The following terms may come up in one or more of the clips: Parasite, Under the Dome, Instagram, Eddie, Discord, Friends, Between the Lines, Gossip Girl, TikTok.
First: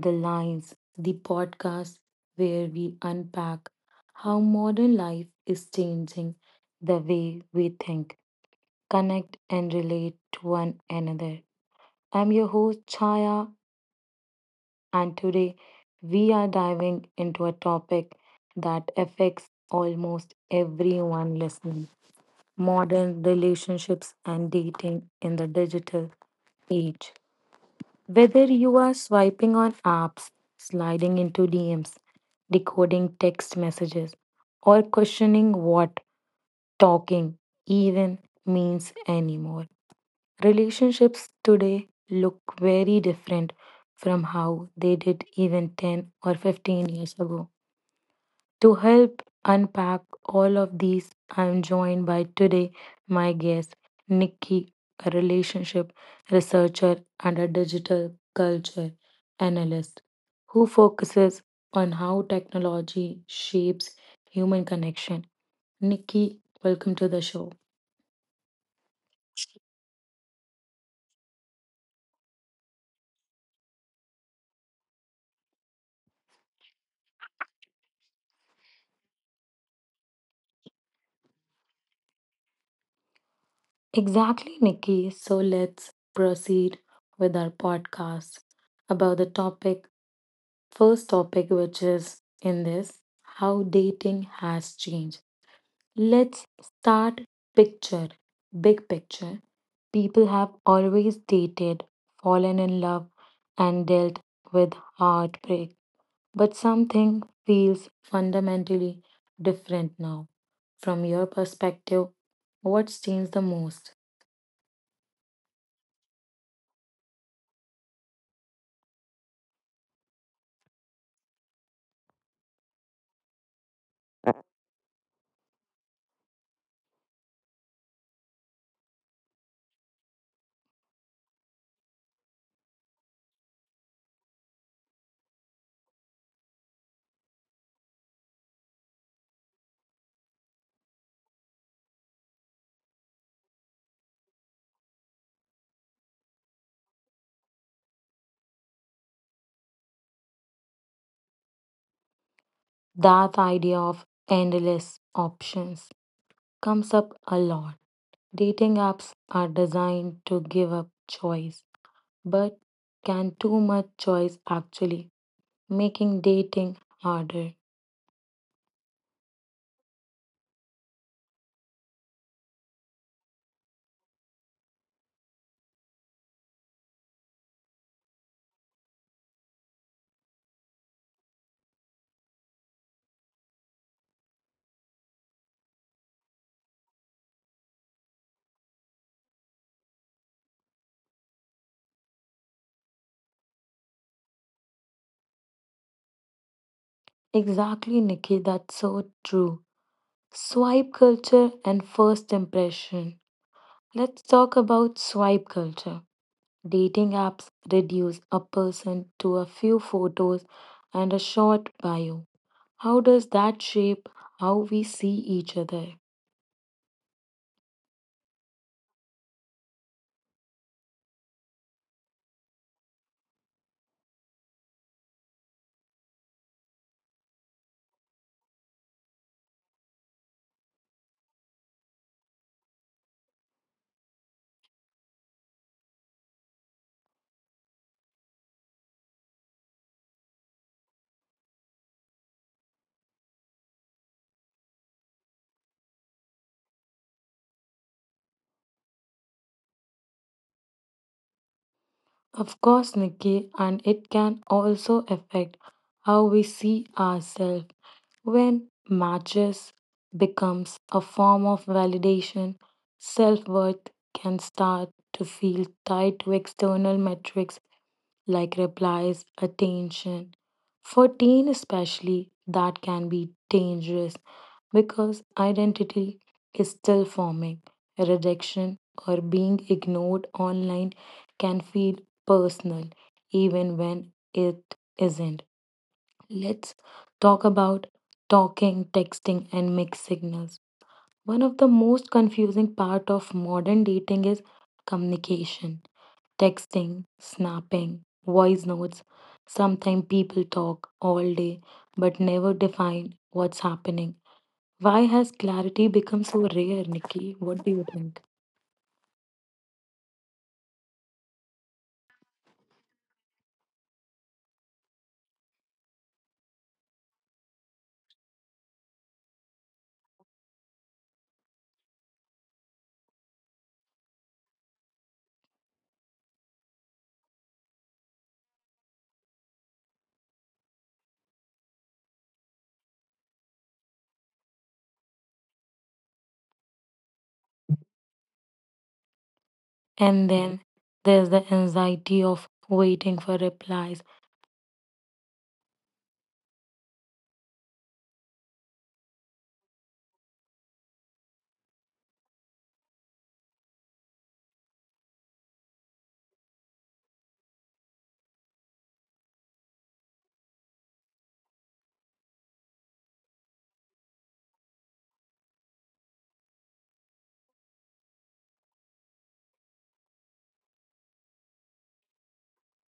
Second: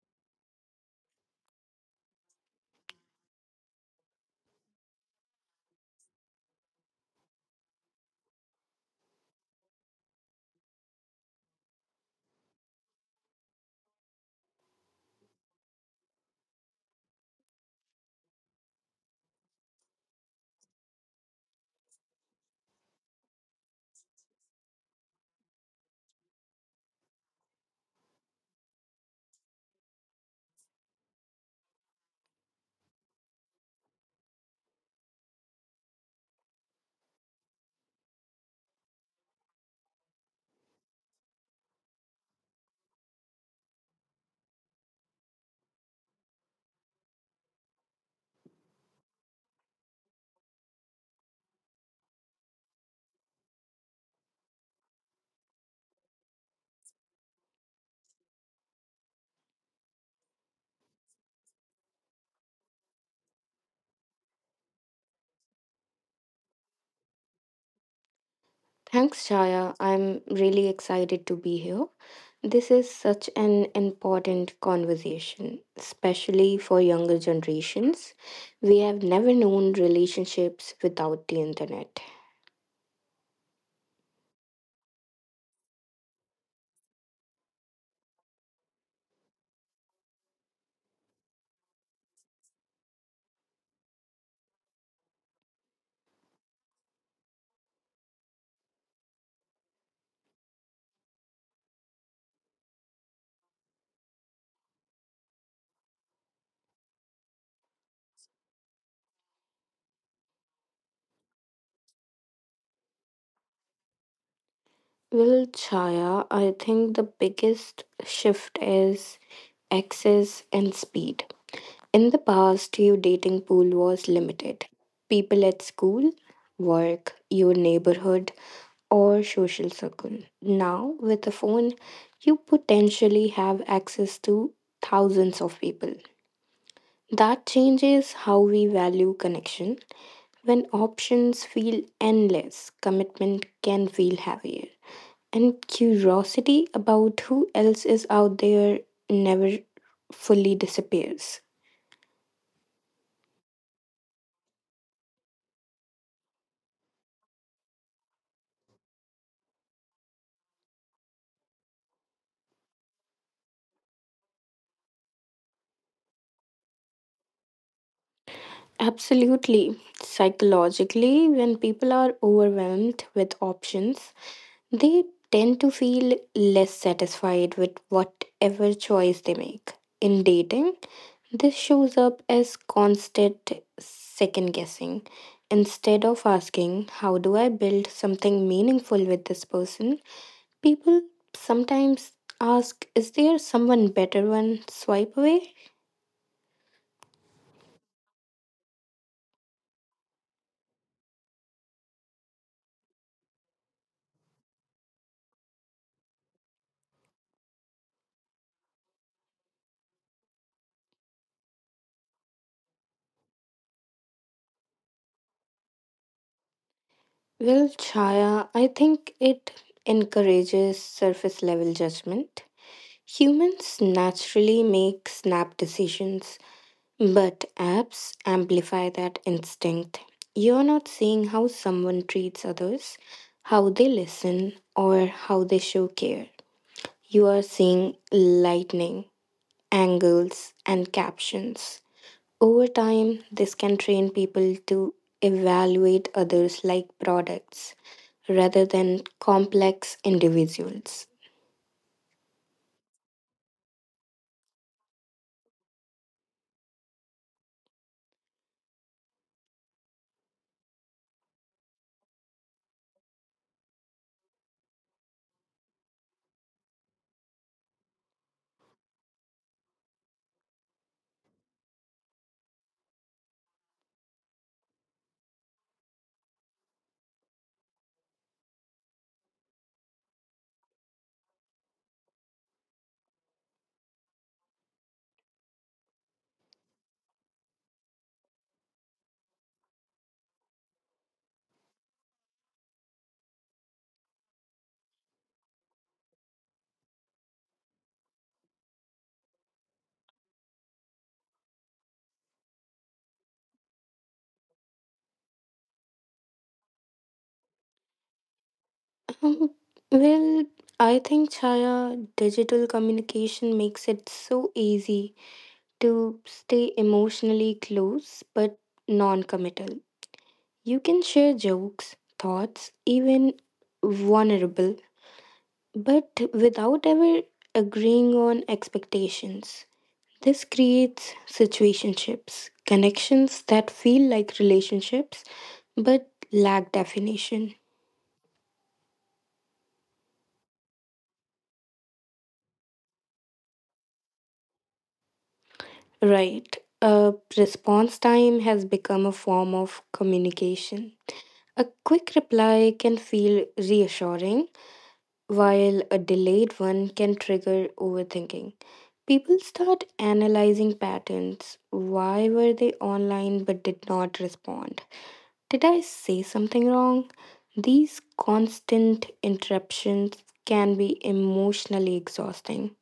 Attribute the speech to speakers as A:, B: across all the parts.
A: the Lines, the podcast where we unpack how modern life is changing the way we think, connect, and relate to one another. I'm your host, Chaya, and today we are diving into a topic that affects almost everyone listening modern relationships and dating in the digital age. Whether you are swiping on apps, sliding into DMs, decoding text messages, or questioning what talking even means anymore, relationships today look very different from how they did even 10 or 15 years ago. To help unpack all of these, I'm joined by today my guest, Nikki, a relationship researcher and a digital culture analyst who focuses on how technology shapes human connection. Nikki, welcome to the show.
B: Thanks, Chaya. I'm really excited to be here. This is such an important conversation, especially for younger generations. We have never known relationships without the internet.
A: Exactly, Nikki. So let's proceed with our podcast about the topic. First topic, which is in this how dating has changed. Let's start picture. Big picture. People have always dated, fallen in love, and dealt with heartbreak. But something feels fundamentally different now. From your perspective, what's changed the most?
B: Well, Chaya, I think the biggest shift is access and speed. In the past, your dating pool was limited. People at school, work, your neighborhood, or social circle. Now, with a phone, you potentially have access to thousands of people. That changes how we value connection. When options feel endless, commitment can feel heavier. And curiosity about who else is out there never fully disappears.
A: That idea of endless options comes up a lot. Dating apps are designed to give up choice, but can too much choice actually making dating harder?
B: Absolutely. Psychologically, when people are overwhelmed with options, they tend to feel less satisfied with whatever choice they make. In dating, this shows up as constant second guessing. Instead of asking, "How do I build something meaningful with this person?" people sometimes ask, "Is there someone better one swipe away?"
A: Exactly, Nikki, that's so true. Swipe culture and first impression. Let's talk about swipe culture. Dating apps reduce a person to a few photos and a short bio. How does that shape how we see each other?
B: Well, Chaya, I think it encourages surface level judgment. Humans naturally make snap decisions, but apps amplify that instinct. You're not seeing how someone treats others, how they listen, or how they show care. You are seeing lightning, angles, and captions. Over time, this can train people to evaluate others like products rather than complex individuals.
A: Of course, Nikki, and it can also affect how we see ourselves. When matches becomes a form of validation, self-worth can start to feel tied to external metrics like replies, attention. For teen especially, that can be dangerous because identity is still forming. Rejection or being ignored online can feel personal even when it isn't. Let's talk about talking, texting, and mixed signals. One of the most confusing part of modern dating is communication. Texting, snapping, voice notes. Sometimes people talk all day but never define what's happening. Why has clarity become so rare, Nikki? What do you think?
B: Um, well, I think, Chaya, digital communication makes it so easy to stay emotionally close but non committal. You can share jokes, thoughts, even vulnerable, but without ever agreeing on expectations. This creates situationships, connections that feel like relationships but lack definition.
A: And then there's the anxiety of waiting for replies.
B: Right. A response time has become a form of communication. A quick reply can feel reassuring while a delayed one can trigger overthinking. People start analyzing patterns. Why were they online but did not respond? Did I say something wrong? These constant interruptions can be emotionally exhausting.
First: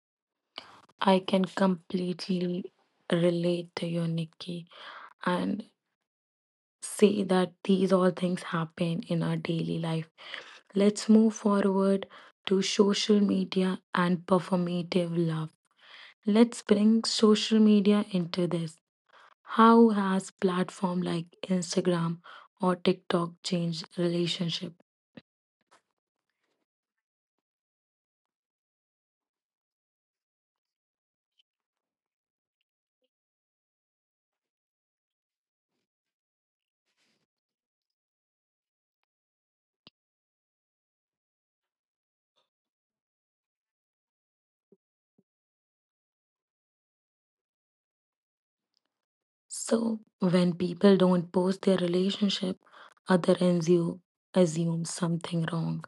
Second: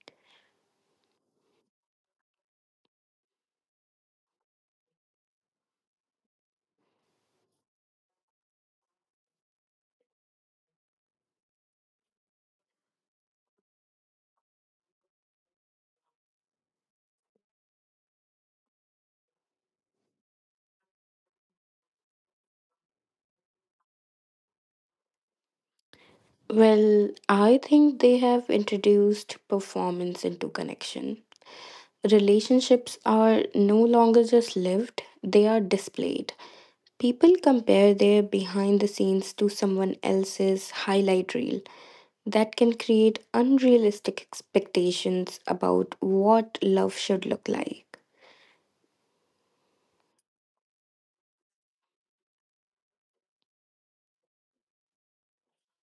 A: I can completely relate to you, Nikki. And say that these all things happen in our daily life. Let's move forward to social media and performative love. Let's bring social media into this. How has platform like Instagram or TikTok changed relationship?
B: Well, I think they have introduced performance into connection. Relationships are no longer just lived, they are displayed. People compare their behind the scenes to someone else's highlight reel. That can create unrealistic expectations about what love should look like.
A: So when people don't post their relationship, other ends you assume something wrong.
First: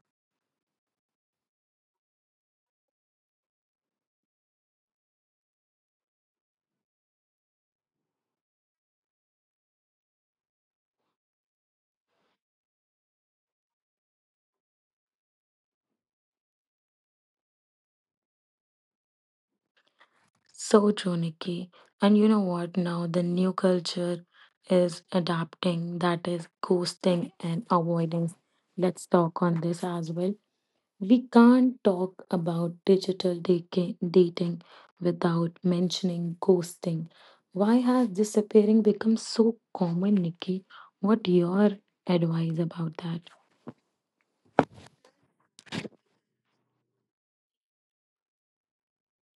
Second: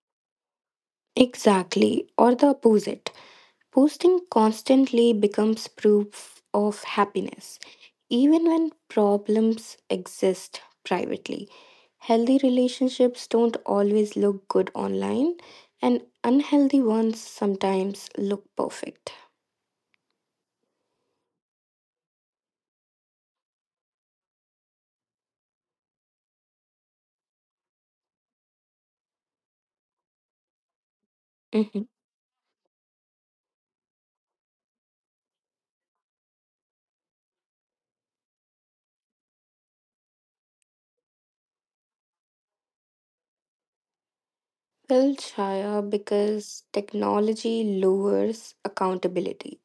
B: Exactly, or the opposite. Posting constantly becomes proof of happiness, even when problems exist privately. Healthy relationships don't always look good online, and unhealthy ones sometimes look perfect.
A: So true, Nikki. And you know what? Now the new culture is adapting, that is ghosting and avoidance. Let's talk on this as well. We
B: Mhm.
A: can't talk about digital dating without mentioning ghosting. Why has disappearing become so common, Nikki? What your advice about that?
B: Well, Chaya, because technology lowers accountability.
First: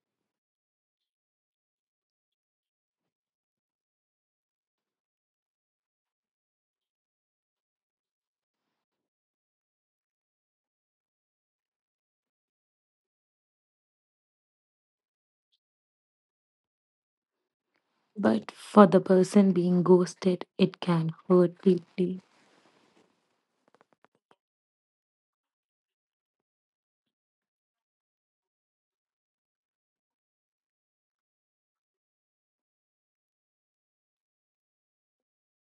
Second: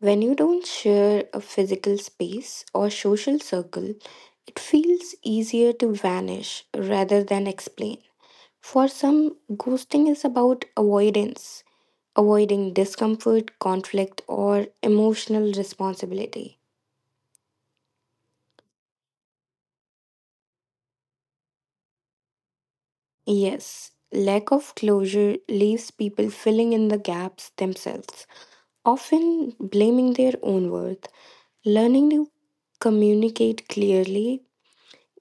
B: When you don't share a physical space or social circle, it feels easier to vanish rather than explain. For some, ghosting is about avoidance, avoiding discomfort, conflict, or emotional responsibility.
A: But for the person being ghosted, it can hurt deeply.
B: Yes, lack of closure leaves people filling in the gaps themselves, often blaming their own worth. Learning to communicate clearly,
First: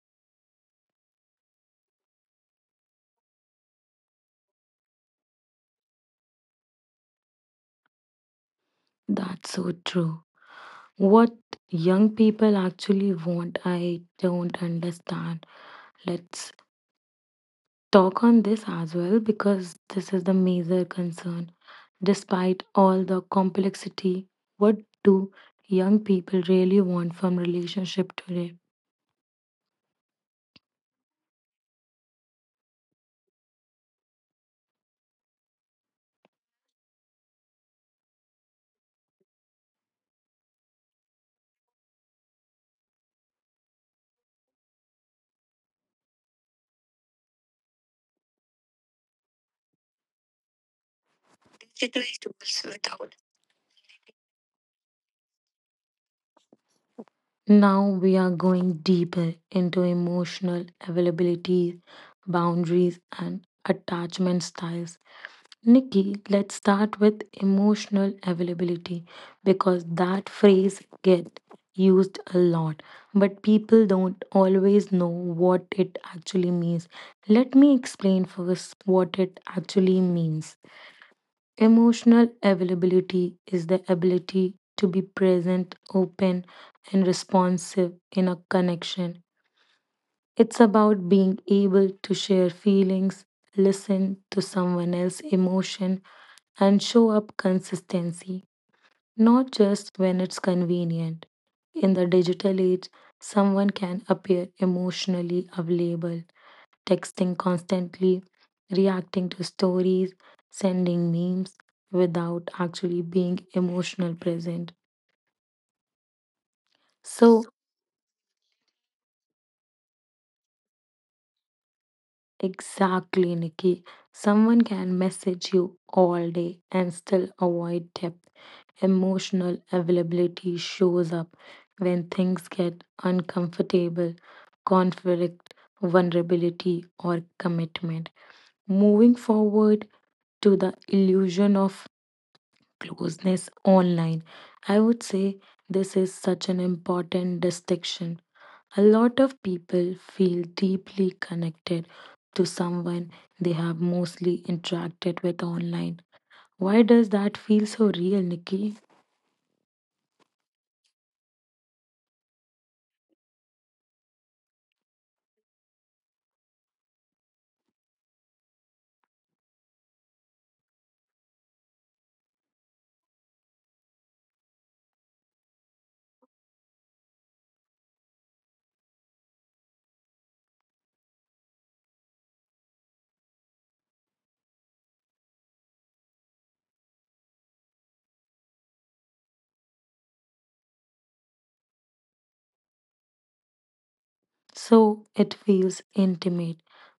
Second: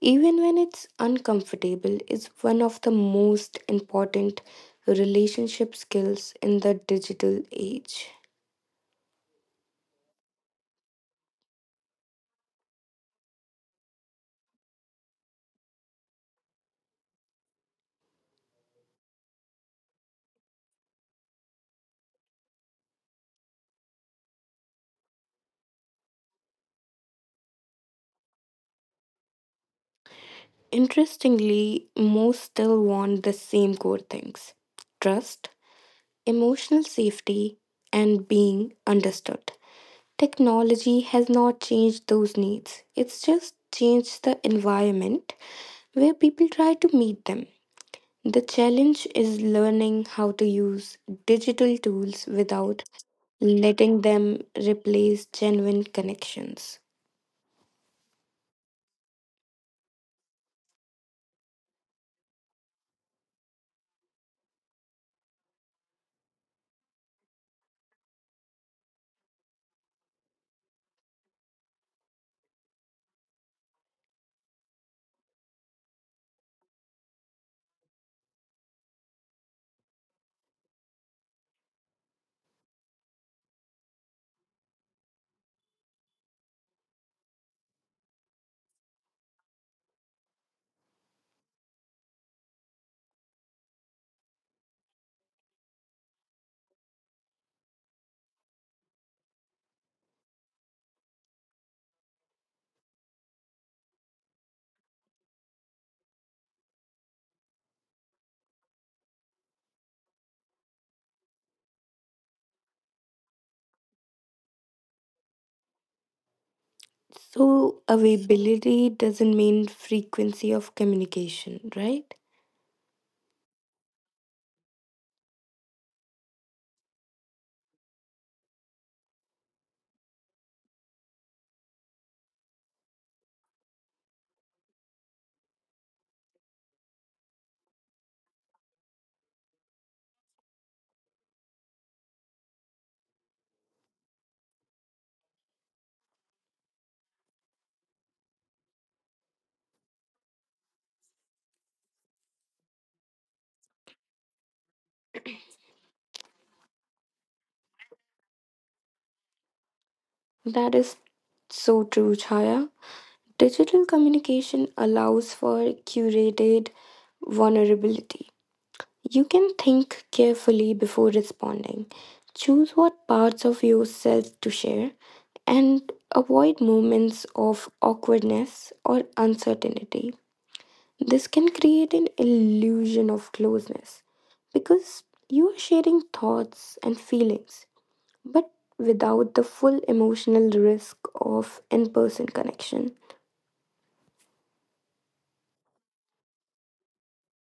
B: even when it's uncomfortable, is one of the most important relationship skills in the digital age.
A: That's so true. What young people actually want, I don't understand. Let's talk on this as well because this is the major concern. Despite all the complexity, what do young people really want from relationship today?
B: Interestingly, most still want the same core things: trust, emotional safety, and being understood. Technology has not changed those needs, it's just changed the environment where people try to meet them. The challenge is learning how to use digital tools without letting them replace genuine connections.
A: Now we are going deeper into emotional availability, boundaries, and attachment styles. Nikki, let's start with emotional availability because that phrase gets used a lot, but people don't always know what it actually means. Let me explain first what it actually means. Emotional availability is the ability to be present, open, and responsive in a connection. It's about being able to share feelings, listen to someone else's emotion, and show up consistency, not just when it's convenient. In the digital age, someone can appear emotionally available, texting constantly, reacting to stories, sending memes without actually being emotional present.
B: So,
A: So,
B: availability doesn't mean frequency of communication, right?
A: Exactly, Nikki. Someone can message you all day and still avoid depth. Emotional availability shows up when things get uncomfortable, conflict, vulnerability, or commitment. Moving forward to the illusion of closeness online, I would say this is such an important distinction. A lot of people feel deeply connected to someone they have mostly interacted with online. Why does that feel so real, Nikki?
B: That is so true, Chaya. Digital communication allows for curated vulnerability. You can think carefully before responding, choose what parts of yourself to share, and avoid moments of awkwardness or uncertainty. This can create an illusion of closeness because you are sharing thoughts and feelings, but without the full emotional risk of in person connection.
A: So it feels intimate,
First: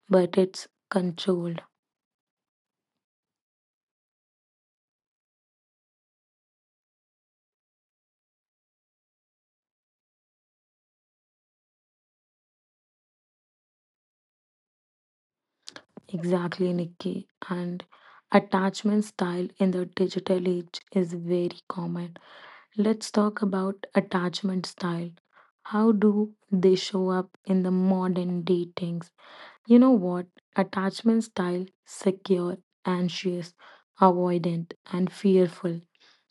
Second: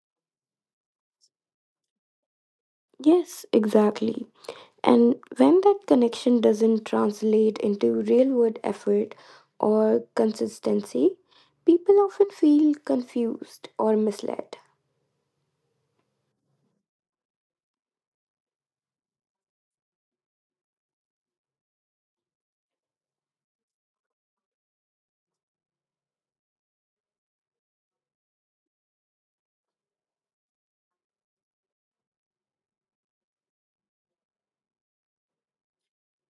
A: but it's controlled.
B: Yes, exactly. And when that connection doesn't translate into real world effort or consistency, people often feel confused or misled.
A: Exactly, Nikki. And attachment style in the digital age is very common. Let's talk about attachment style. How do they show up in the modern dating? You know what? Attachment style, secure, anxious, avoidant, and fearful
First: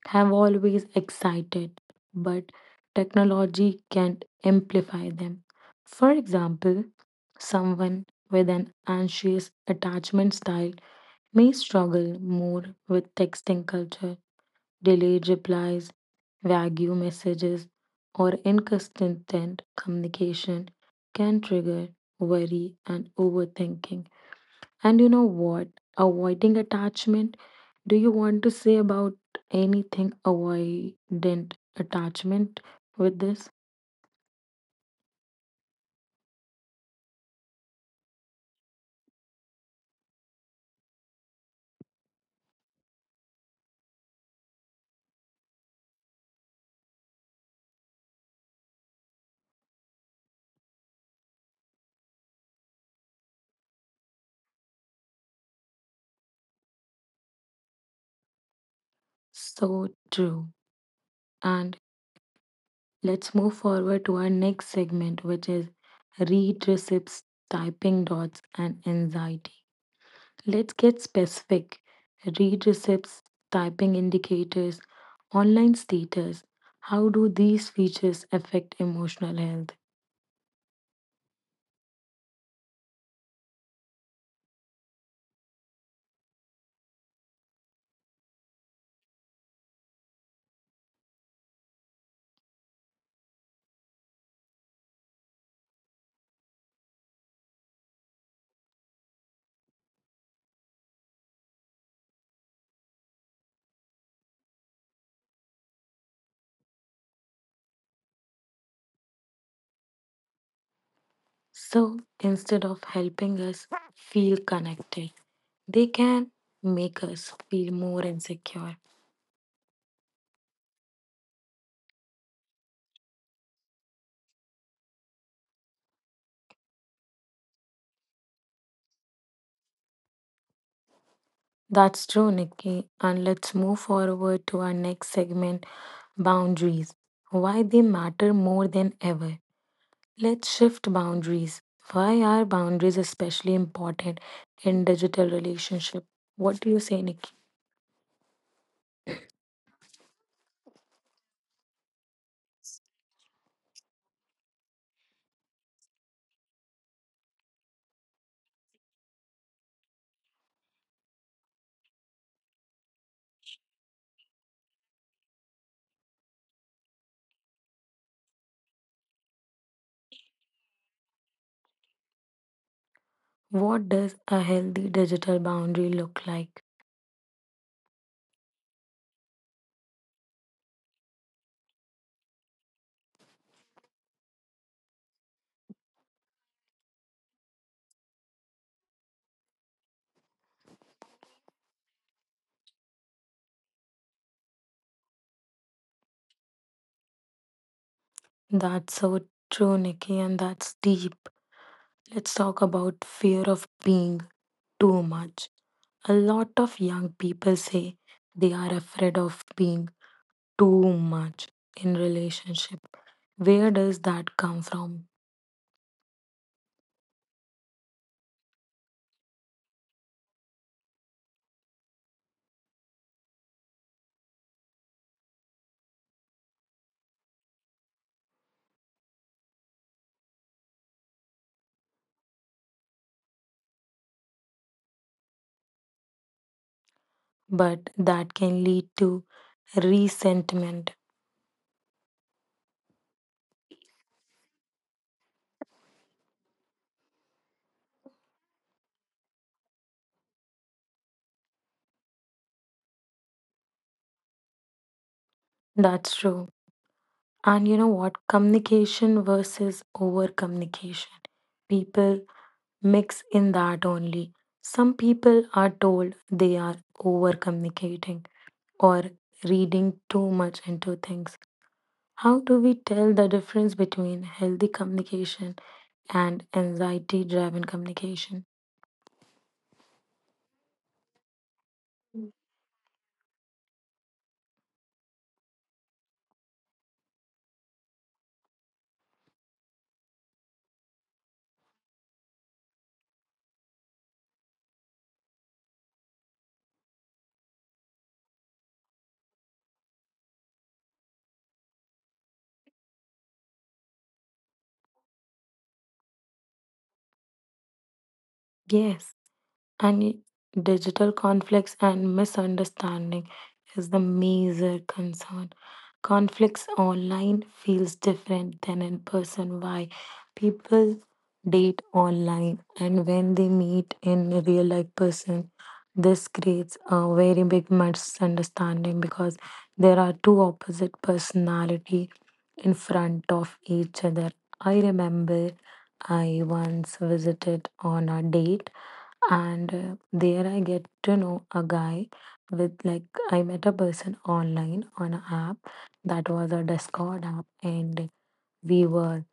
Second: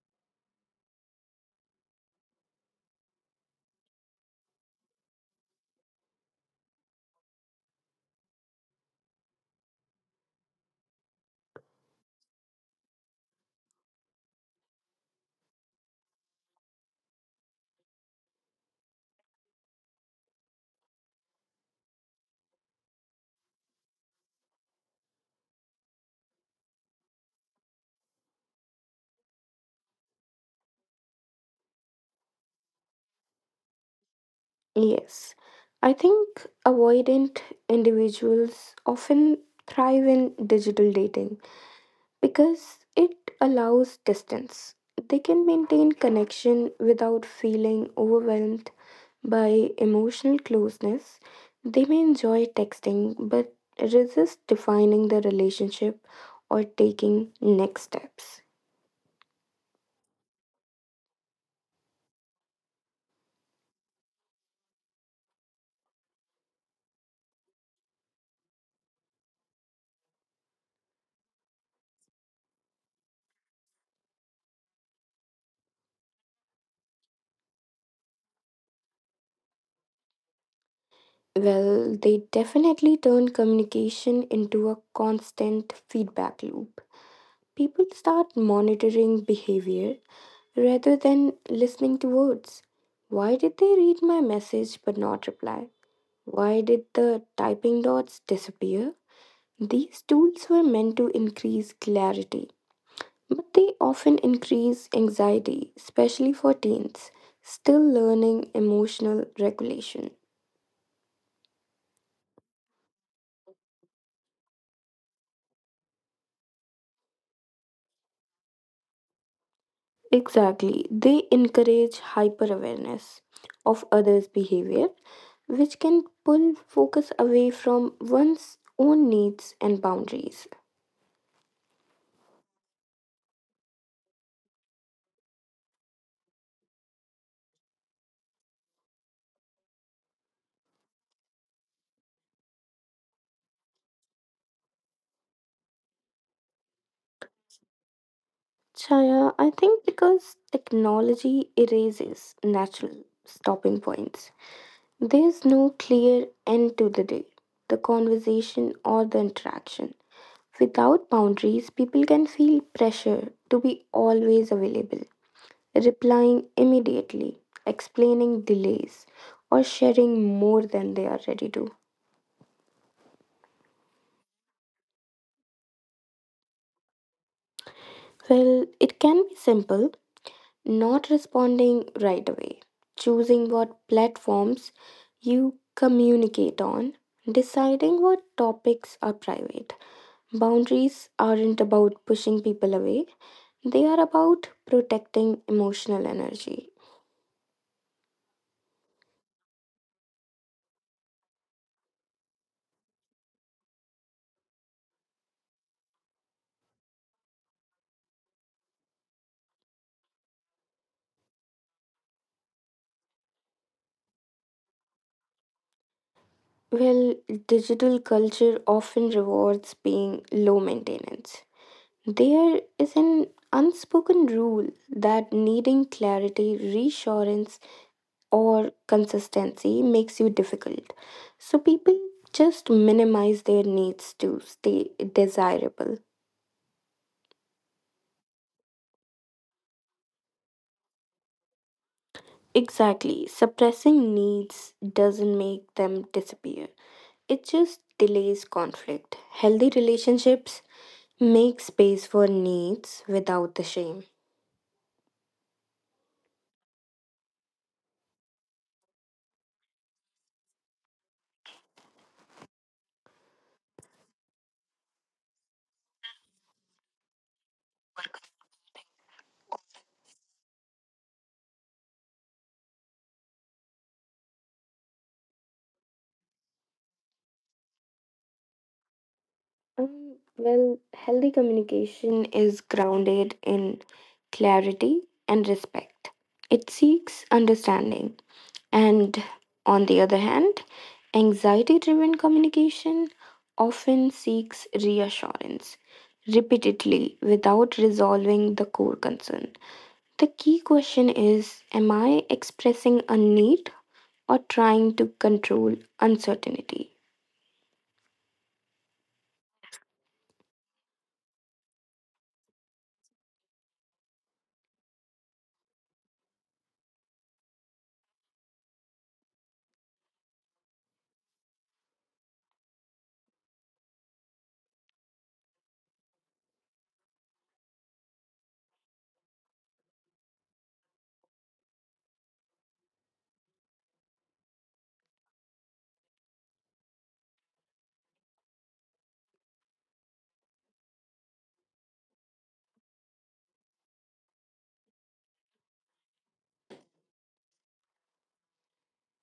A: have always excited, but technology can amplify them. For example, someone with an anxious attachment style may struggle more with texting culture, delayed replies, vague messages, or inconsistent communication can trigger worry and overthinking. And you know what? Avoiding attachment. Do you want to say about anything avoidant attachment with this?
B: Yes, I think avoidant individuals often thrive in digital dating because it allows distance. They can maintain connection without feeling overwhelmed by emotional closeness. They may enjoy texting but resist defining the relationship or taking next steps.
A: So true. And let's move forward to our next segment, which is read receipts, typing dots, and anxiety. Let's get specific. Read receipts, typing indicators, online status. How do these features affect emotional health?
B: Well, they definitely turn communication into a constant feedback loop. People start monitoring behavior rather than listening to words. Why did they read my message but not reply? Why did the typing dots disappear? These tools were meant to increase clarity, but they often increase anxiety, especially for teens still learning emotional regulation.
A: So instead of helping us feel connected, they can make us feel more insecure.
B: Exactly. They encourage hyper awareness of others' behavior, which can pull focus away from one's own needs and boundaries.
A: That's true, Nikki. And let's move forward to our next segment boundaries. Why they matter more than ever. Let's shift boundaries. Why are boundaries especially important in digital relationship? What do you say, Nikki?
B: Chaya, I think because technology erases natural stopping points, there's no clear end to the day, the conversation, or the interaction. Without boundaries, people can feel pressure to be always available, replying immediately, explaining delays, or sharing more than they are ready to.
A: What does a healthy digital boundary look like?
B: Well, it can be simple: not responding right away, choosing what platforms you communicate on, deciding what topics are private. Boundaries aren't about pushing people away, they are about protecting emotional energy.
A: That's so true, Nikki, and that's deep. Let's talk about fear of being too much. A lot of young people say they are afraid of being too much in relationship. Where does that come from?
B: Well, digital culture often rewards being low maintenance. There is an unspoken rule that needing clarity, reassurance, or consistency makes you difficult. So people just minimize their needs to stay desirable.
A: But that can lead to resentment.
B: Exactly, suppressing needs doesn't make them disappear, it just delays conflict. Healthy relationships make space for needs without the shame.
A: That's true. And you know what? Communication versus over communication. People mix in that only. Some people are told they are over communicating or reading too much into things. How do we tell the difference between healthy communication and anxiety driven communication?
B: Healthy communication is grounded in clarity and respect. It seeks understanding. And on the other hand, anxiety driven communication often seeks reassurance repeatedly without resolving the core concern. The key question is, am I expressing a need or trying to control uncertainty?
A: Yes, and digital conflicts and misunderstanding is the major concern. Conflicts online feels different than in person. Why? People date online and when they meet in a real life person, this creates a very big misunderstanding because there are two opposite personality in front of each other. I remember I once visited on a date, and there I get to know a guy with like I met a person online on an app that was a Discord app, and we were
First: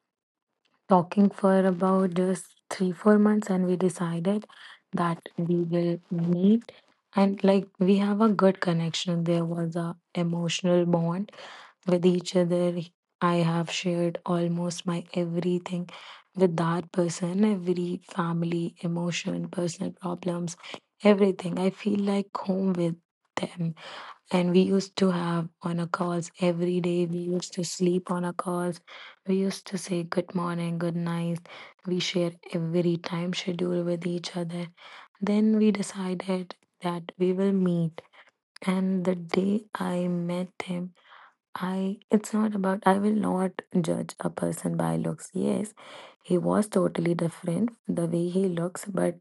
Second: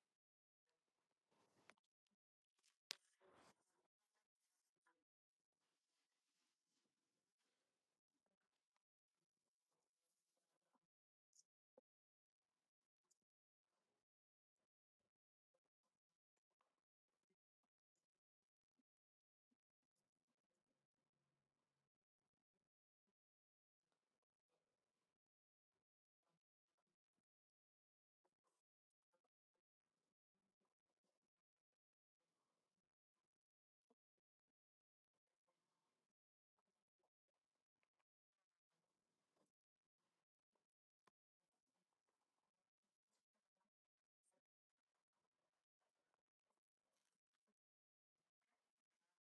A: talking for about just 3-4 months, and we decided that we will meet and like we have a good connection. There was a emotional bond with each other. I have shared almost my everything with that person, every family, emotion, personal problems, everything. I feel like home with them. And we used to have on a calls every day. We used to sleep on a calls. We used to say good morning, good night. We share every time schedule with each other. Then we decided that we will meet. And the day I met him, I it's not about I will not judge a person by looks. Yes, he was totally different the way he looks, but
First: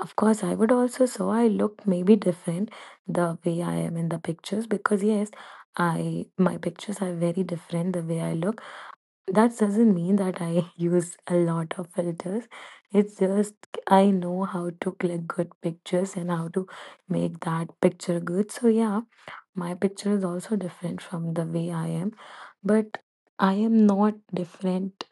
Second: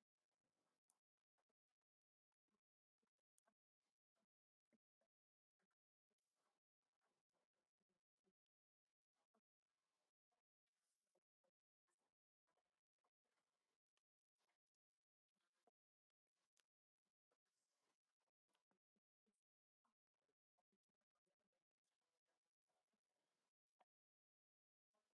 A: of course I would also so I look maybe different the way I am in the pictures because yes, I my pictures are very different the way I look. That doesn't mean that I use a lot of filters. It's just I know how to click good pictures and how to make that picture good. So yeah, my picture is also different from the way I am, but I am not different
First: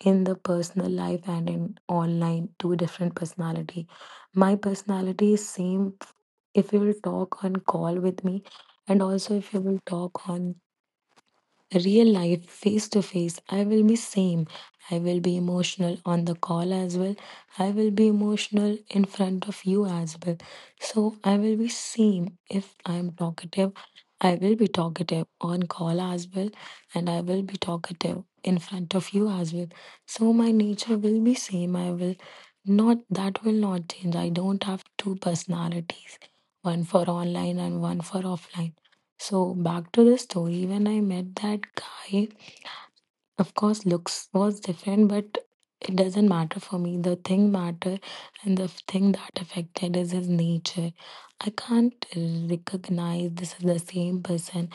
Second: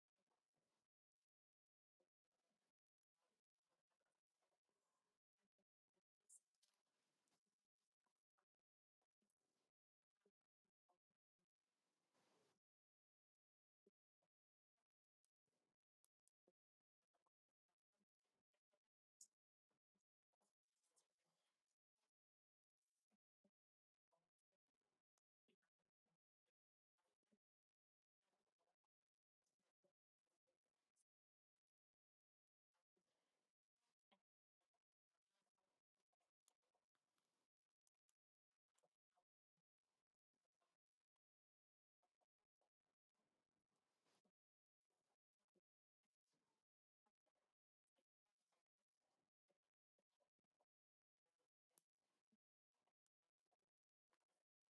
A: in the personal life and in online two different personality. My personality is same if you will talk on call with me and also if you will talk on real life face to face, I will be same. I will be emotional on the call as well, I will be emotional in front of you as well. So I will be same. If I am talkative, I will be talkative on call as well, and I will be talkative in front of you as well. So my nature will be same. I will not, that will not change. I don't have two personalities, one for online and one for offline. So back to the story, when I met that guy, of course looks was different, but it doesn't matter for me. The thing matter and the thing that affected is his nature. I can't recognize this is the same person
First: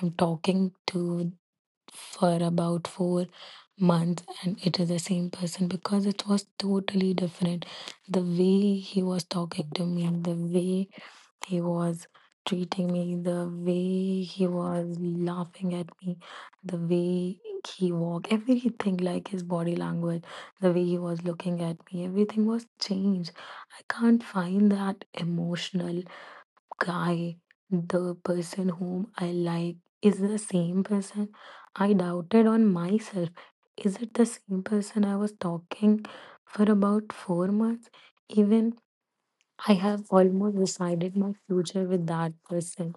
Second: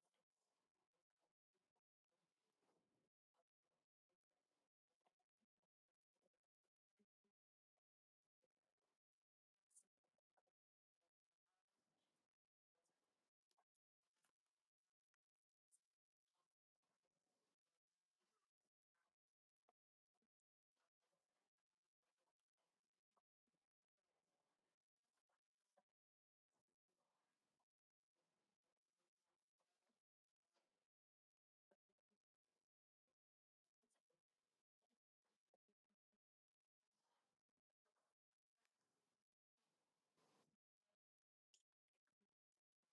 A: I'm talking to for about 4 months and it is the same person because it was totally different. The way he was talking to me, the way he was treating me, the way he was laughing at me, the way he walked, everything like his body language, the way he was looking at me, everything was changed. I can't find that emotional guy, the person whom I like, is the same person. I doubted on myself. Is it the same person I was talking for about 4 months? Even I have almost decided my future with that person.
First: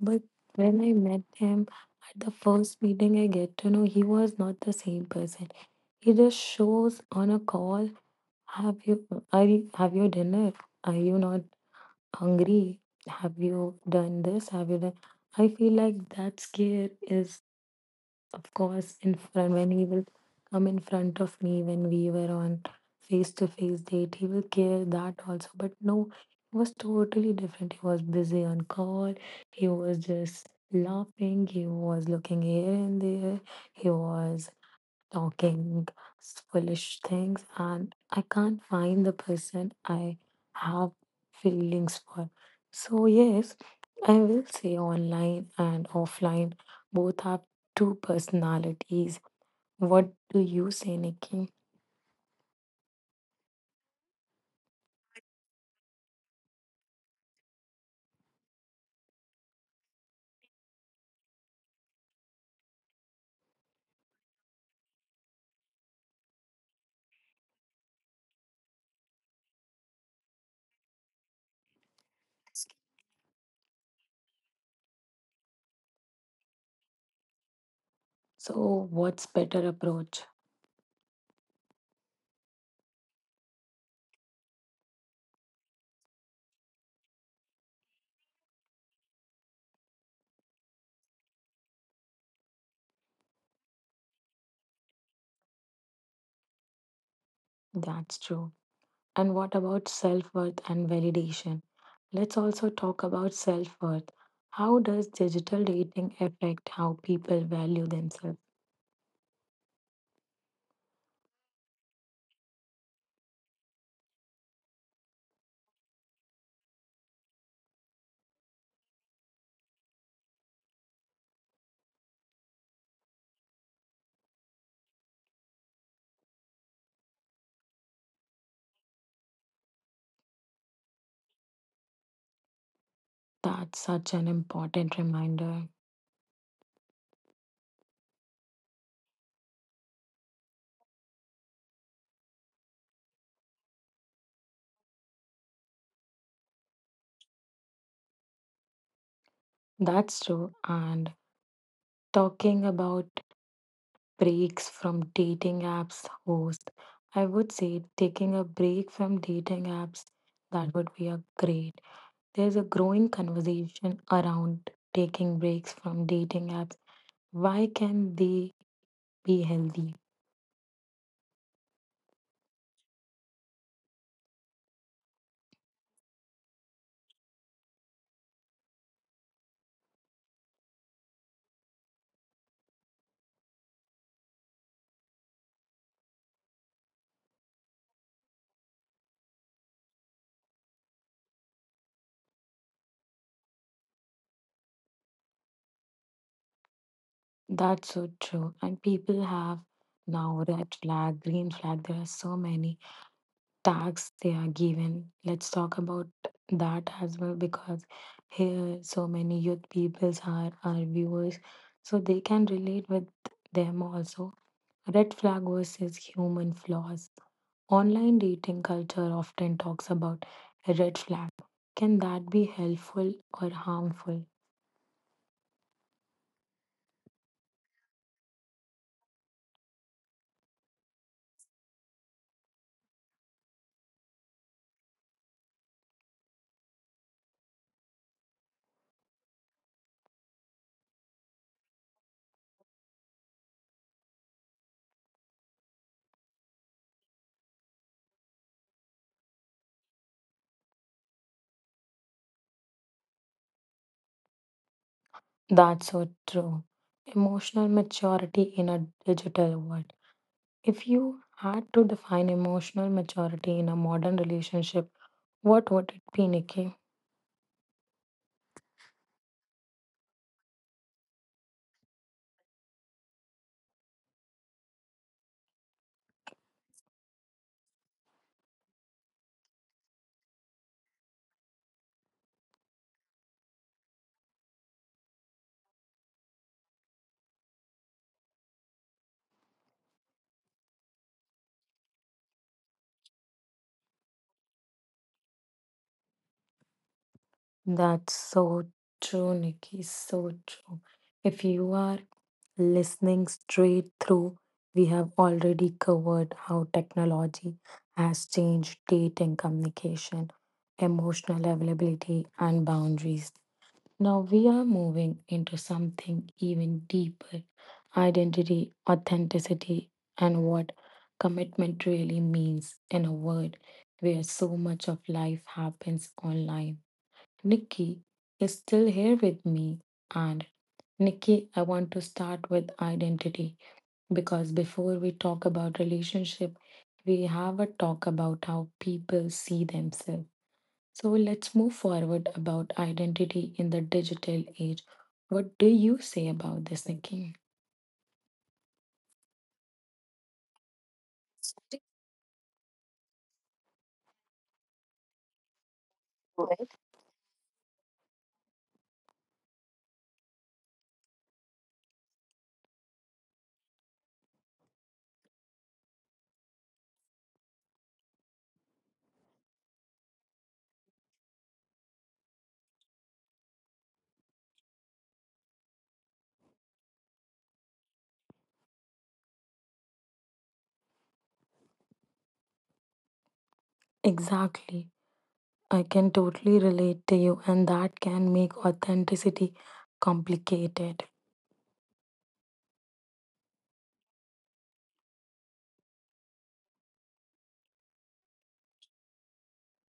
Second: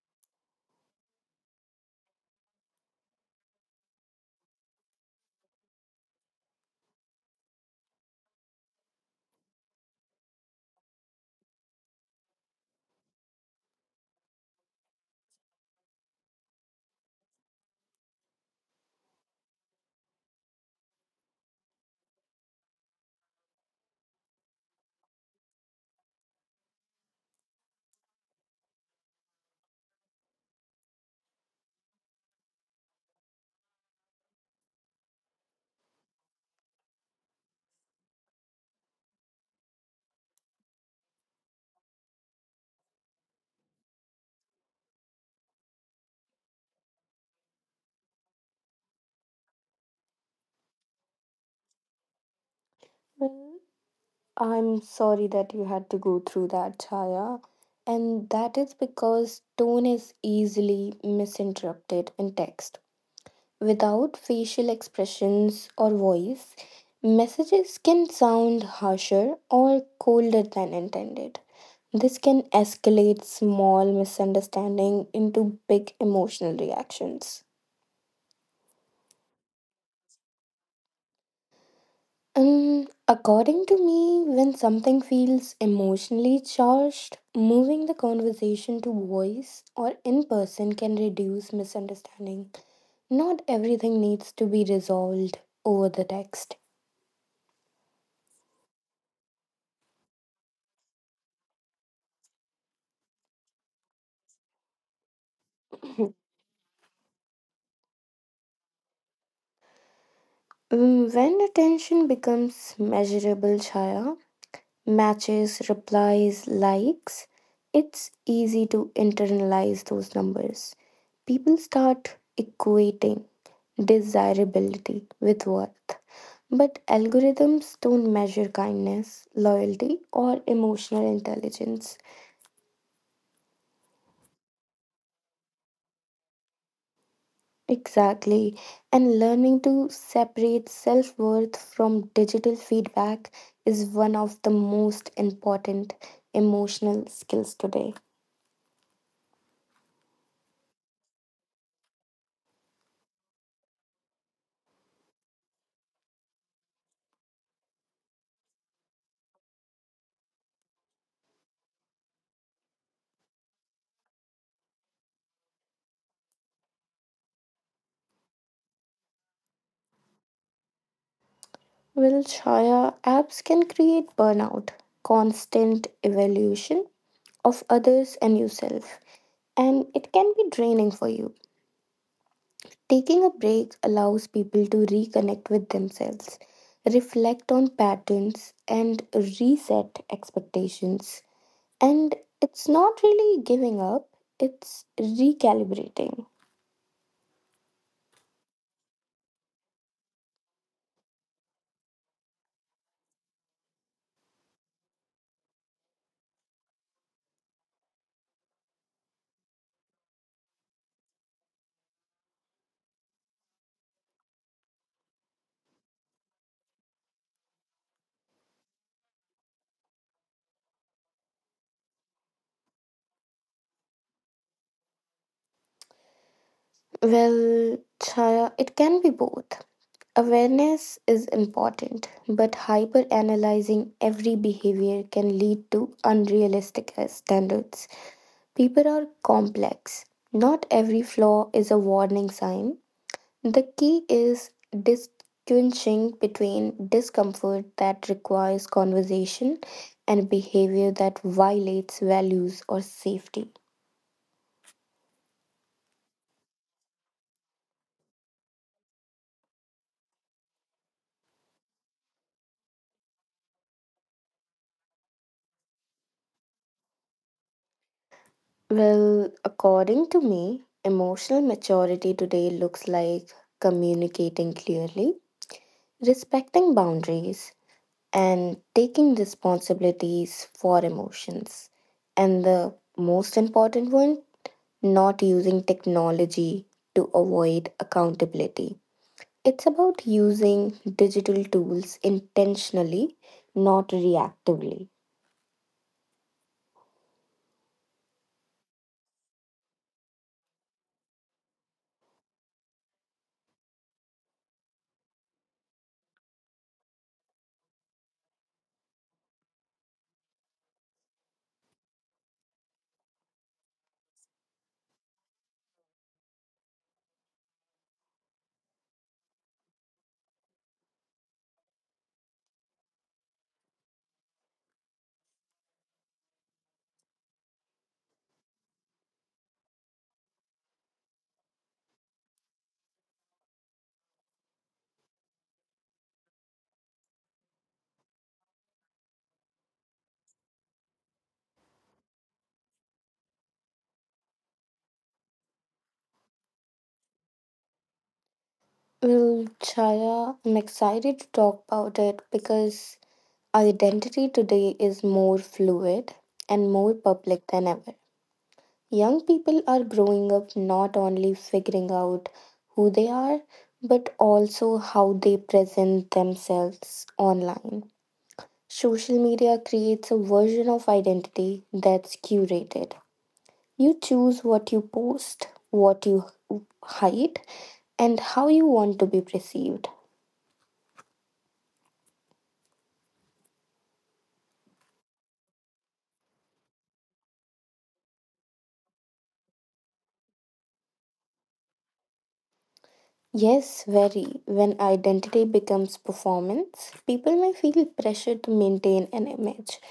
A: But when I met him at the first meeting, I get to know he was not the same person. He just shows on a call, have you have your dinner? Are you not hungry? Have you done this? Have you done? I feel like that scare is, of course, in front when he will come in front of me. When we were on face to face date, he will care that also. But no, it was totally different. He was busy on call. He was just laughing. He was looking here and there. He was talking foolish things and I can't find the person I have feelings for. So, yes, I will say online and offline both have two personalities. What do you say, Nikki?
B: Well, I'm sorry that you had to go through that, Chaya. And that is because tone is easily misinterpreted in text. Without facial expressions or voice, messages can sound harsher or colder than intended. This can escalate small misunderstanding into big emotional reactions.
A: So, what's better approach?
B: According to me, when something feels emotionally charged, moving the conversation to voice or in person can reduce misunderstanding. Not everything needs to be resolved over the text.
A: That's true. And what about self worth and validation? Let's also talk about self worth. How does digital
B: Mhm.
A: dating affect how people value themselves?
B: When attention becomes measurable, Chaya, matches, replies, likes, it's easy to internalize those numbers. People start equating desirability with worth. But algorithms don't measure kindness, loyalty, or emotional intelligence.
A: That's such an important reminder.
B: Exactly. And learning to separate self worth from digital feedback is one of the most important emotional skills today.
A: That's true. And talking about breaks from dating apps host, I would say taking a break from dating apps, that would be a great. There's a growing conversation around taking breaks from dating apps. Why can they be healthy?
B: Well, Shaya, apps can create burnout, constant evaluation of others and yourself, and it can be draining for you. Taking a break allows people to reconnect with themselves, reflect on patterns, and reset expectations. And it's not really giving up, it's recalibrating.
A: That's so true. And people have now red flag, green flag, there are so many tasks they are given. Let's talk about that as well because here so many youth peoples are our viewers, so they can relate with them also. Red flag versus human flaws. Online dating culture often talks about red flag. Can that be helpful or harmful?
B: Well, Chaya, it can be both. Awareness is important, but hyper analyzing every behavior can lead to unrealistic standards. People are complex. Not every flaw is a warning sign. The key is distinguishing between discomfort that requires conversation and behavior that violates values or safety.
A: That's so true. Emotional maturity in a digital world. If you had to define emotional maturity in a modern relationship, what would it be, Nikki?
B: Well, according to me, emotional maturity today looks like communicating clearly, respecting boundaries, and taking responsibilities for emotions. And the most important one, not using technology to avoid accountability. It's about using digital tools intentionally, not reactively.
A: That's so true, Nikki. So true. If you are listening straight through, we have already covered how technology has changed dating, communication, emotional availability, and boundaries. Now we are moving into something even deeper: identity, authenticity, and what commitment really means in a world where so much of life happens online. Nikki is still here with me. And Nikki, I want to start with identity because before we talk about relationship, we have a talk about how people see themselves. So let's move forward about identity in the digital age. What do you say about this, Nikki?
B: Well, Chaya, I'm excited to talk about it because identity today is more fluid and more public than ever. Young people are growing up not only figuring out who they are, but also how they present themselves online. Social media creates a version of identity that's curated. You choose what you post, what you hide, and how you want to be perceived.
A: Exactly. I can totally relate to you, and that can make authenticity complicated.
B: Yes, very. When identity becomes performance, people may feel pressure to maintain an image.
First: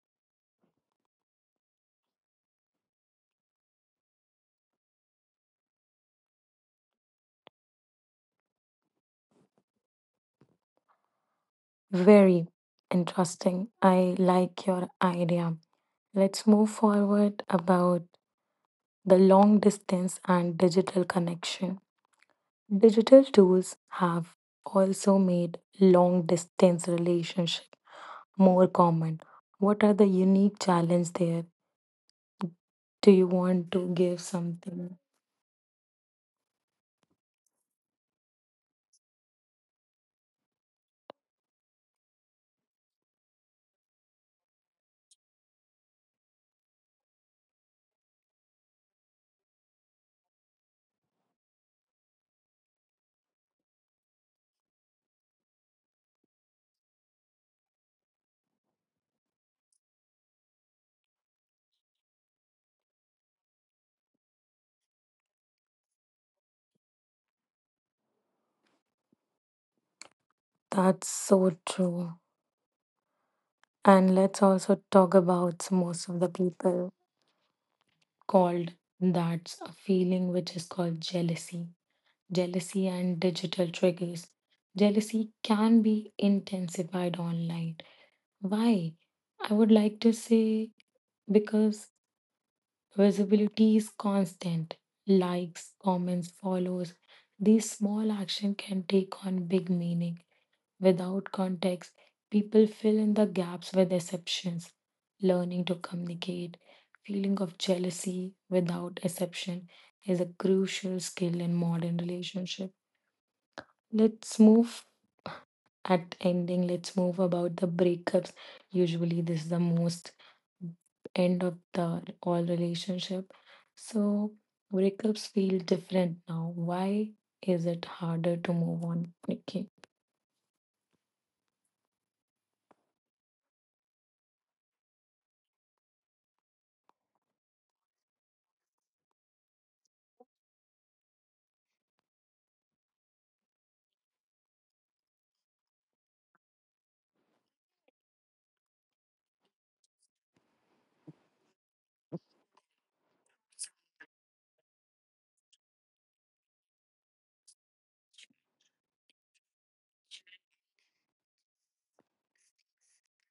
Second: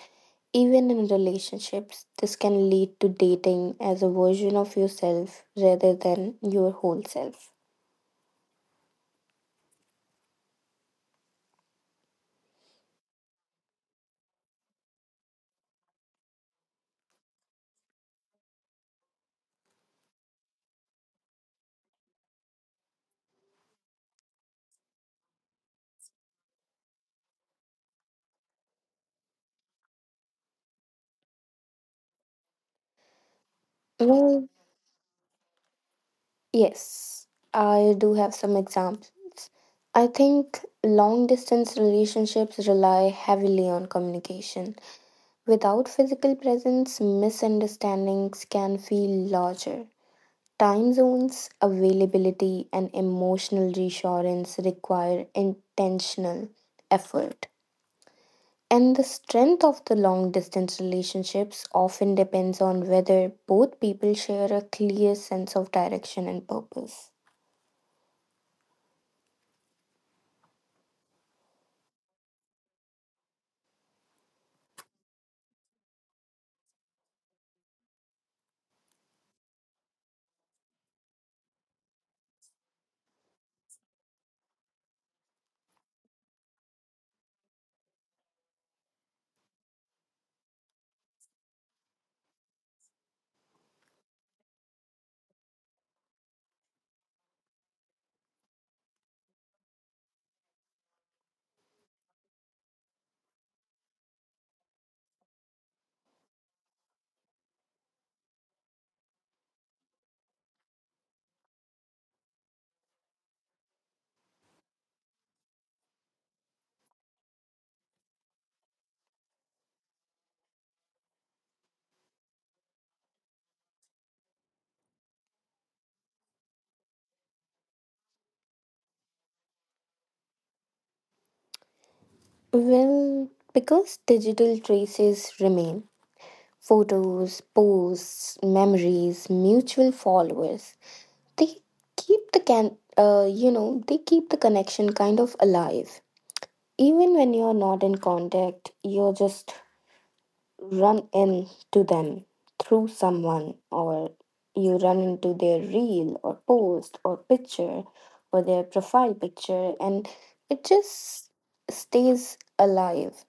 B: Even in relationships, this can lead to dating as a version of yourself rather than your whole self.
A: Very interesting. I like your idea. Let's move forward about the long distance and digital connection. Digital tools have also made long distance relationship more common. What are the unique challenge there? Do you want to give
B: Well,
A: something?
B: yes, I do have some examples. I think long distance relationships rely heavily on communication. Without physical presence, misunderstandings can feel larger. Time zones, availability, and emotional reassurance require intentional effort. And the strength of the long distance relationships often depends on whether both people share a clear sense of direction and purpose.
A: That's so true. And let's also talk about most of the people called, that's a feeling which is called jealousy. Jealousy, and digital triggers. Jealousy can be intensified online. Why? I would like to say because visibility is constant. Likes, comments, follows. These small action can take on big meaning. Without context, people fill in the gaps with exceptions. Learning to communicate, feeling of jealousy without exception is a crucial skill in modern relationship. Let's move at ending, let's move about the breakups. Usually this is the most end of the all relationship. So breakups feel different now. Why is it harder to move on, Nikki?
B: Well, because digital traces remain, photos, posts, memories, mutual followers, they keep the can you know, they keep the connection kind of alive even when you're not in contact. You're just run into them through someone, or you run into their reel or post or picture or their profile picture, and it just stays alive.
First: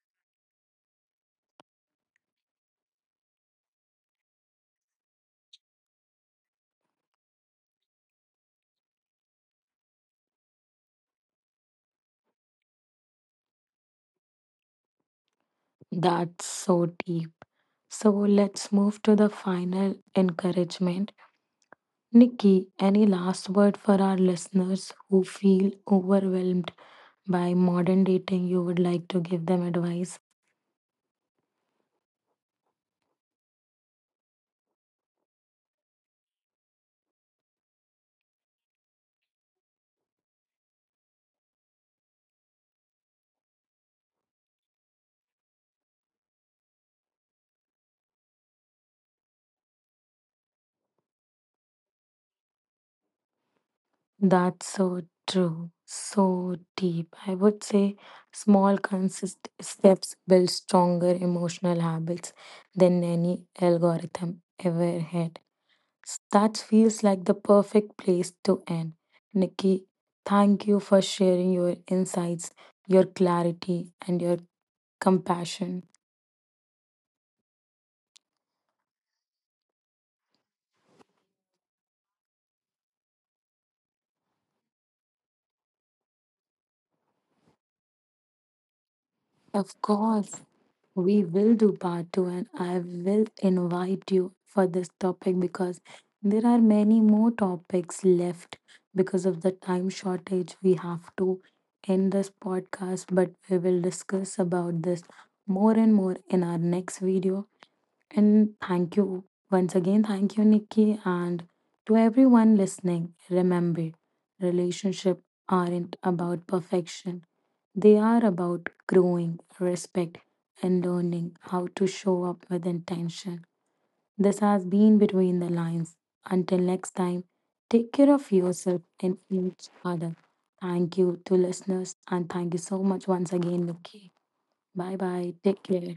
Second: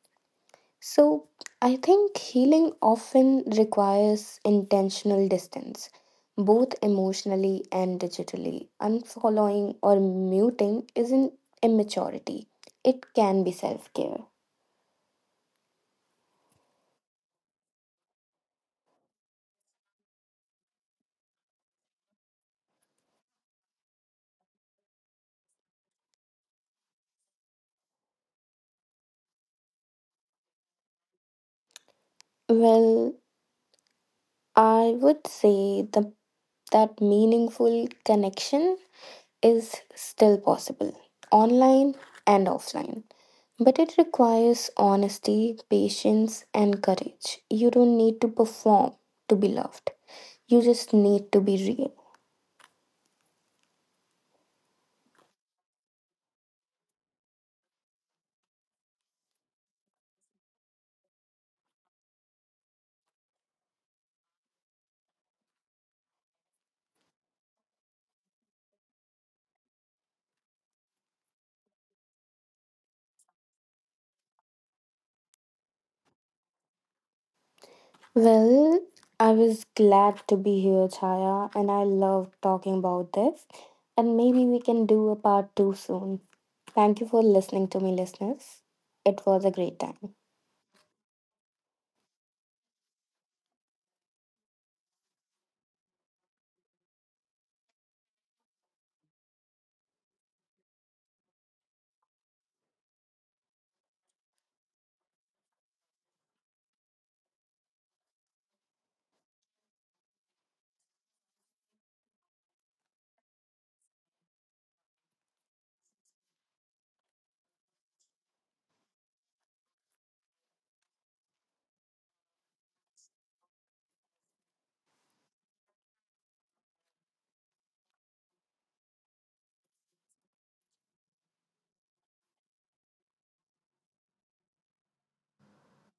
B: So, I think healing often requires intentional distance, both emotionally and digitally. Unfollowing or muting isn't immaturity, it can be self care.
A: That's so deep. So let's move to the final encouragement. Nikki, any last word for our listeners who feel overwhelmed by modern dating? You would like to give them advice.
B: Well, I would say that meaningful connection is still possible, online and offline. But it requires honesty, patience, and courage. You don't need to perform to be loved, you just need to be real.
A: That's so true, so deep. I would say small, consistent steps build stronger emotional habits than any algorithm ever had. That feels like the perfect place to end. Nikki, thank you for sharing your insights, your clarity, and your compassion.
B: Well, I was glad to be here, Chaya, and I love talking about this. And maybe we can do a part two soon. Thank you for listening to me, listeners. It was a great
A: Of
B: time.
A: course. We will do part two, and I will invite you for this topic because there are many more topics left because of the time shortage. We have to end this podcast, but we will discuss about this more and more in our next video. And thank you once again. Thank you, Nikki. And to everyone listening, remember, relationships aren't about perfection, they are about growing, respect, and learning how to show up with intention. This has been Between the Lines. Until next time, take care of yourself and each other. Thank you to listeners, and thank you so much once again, Nikki. Bye bye. Take care.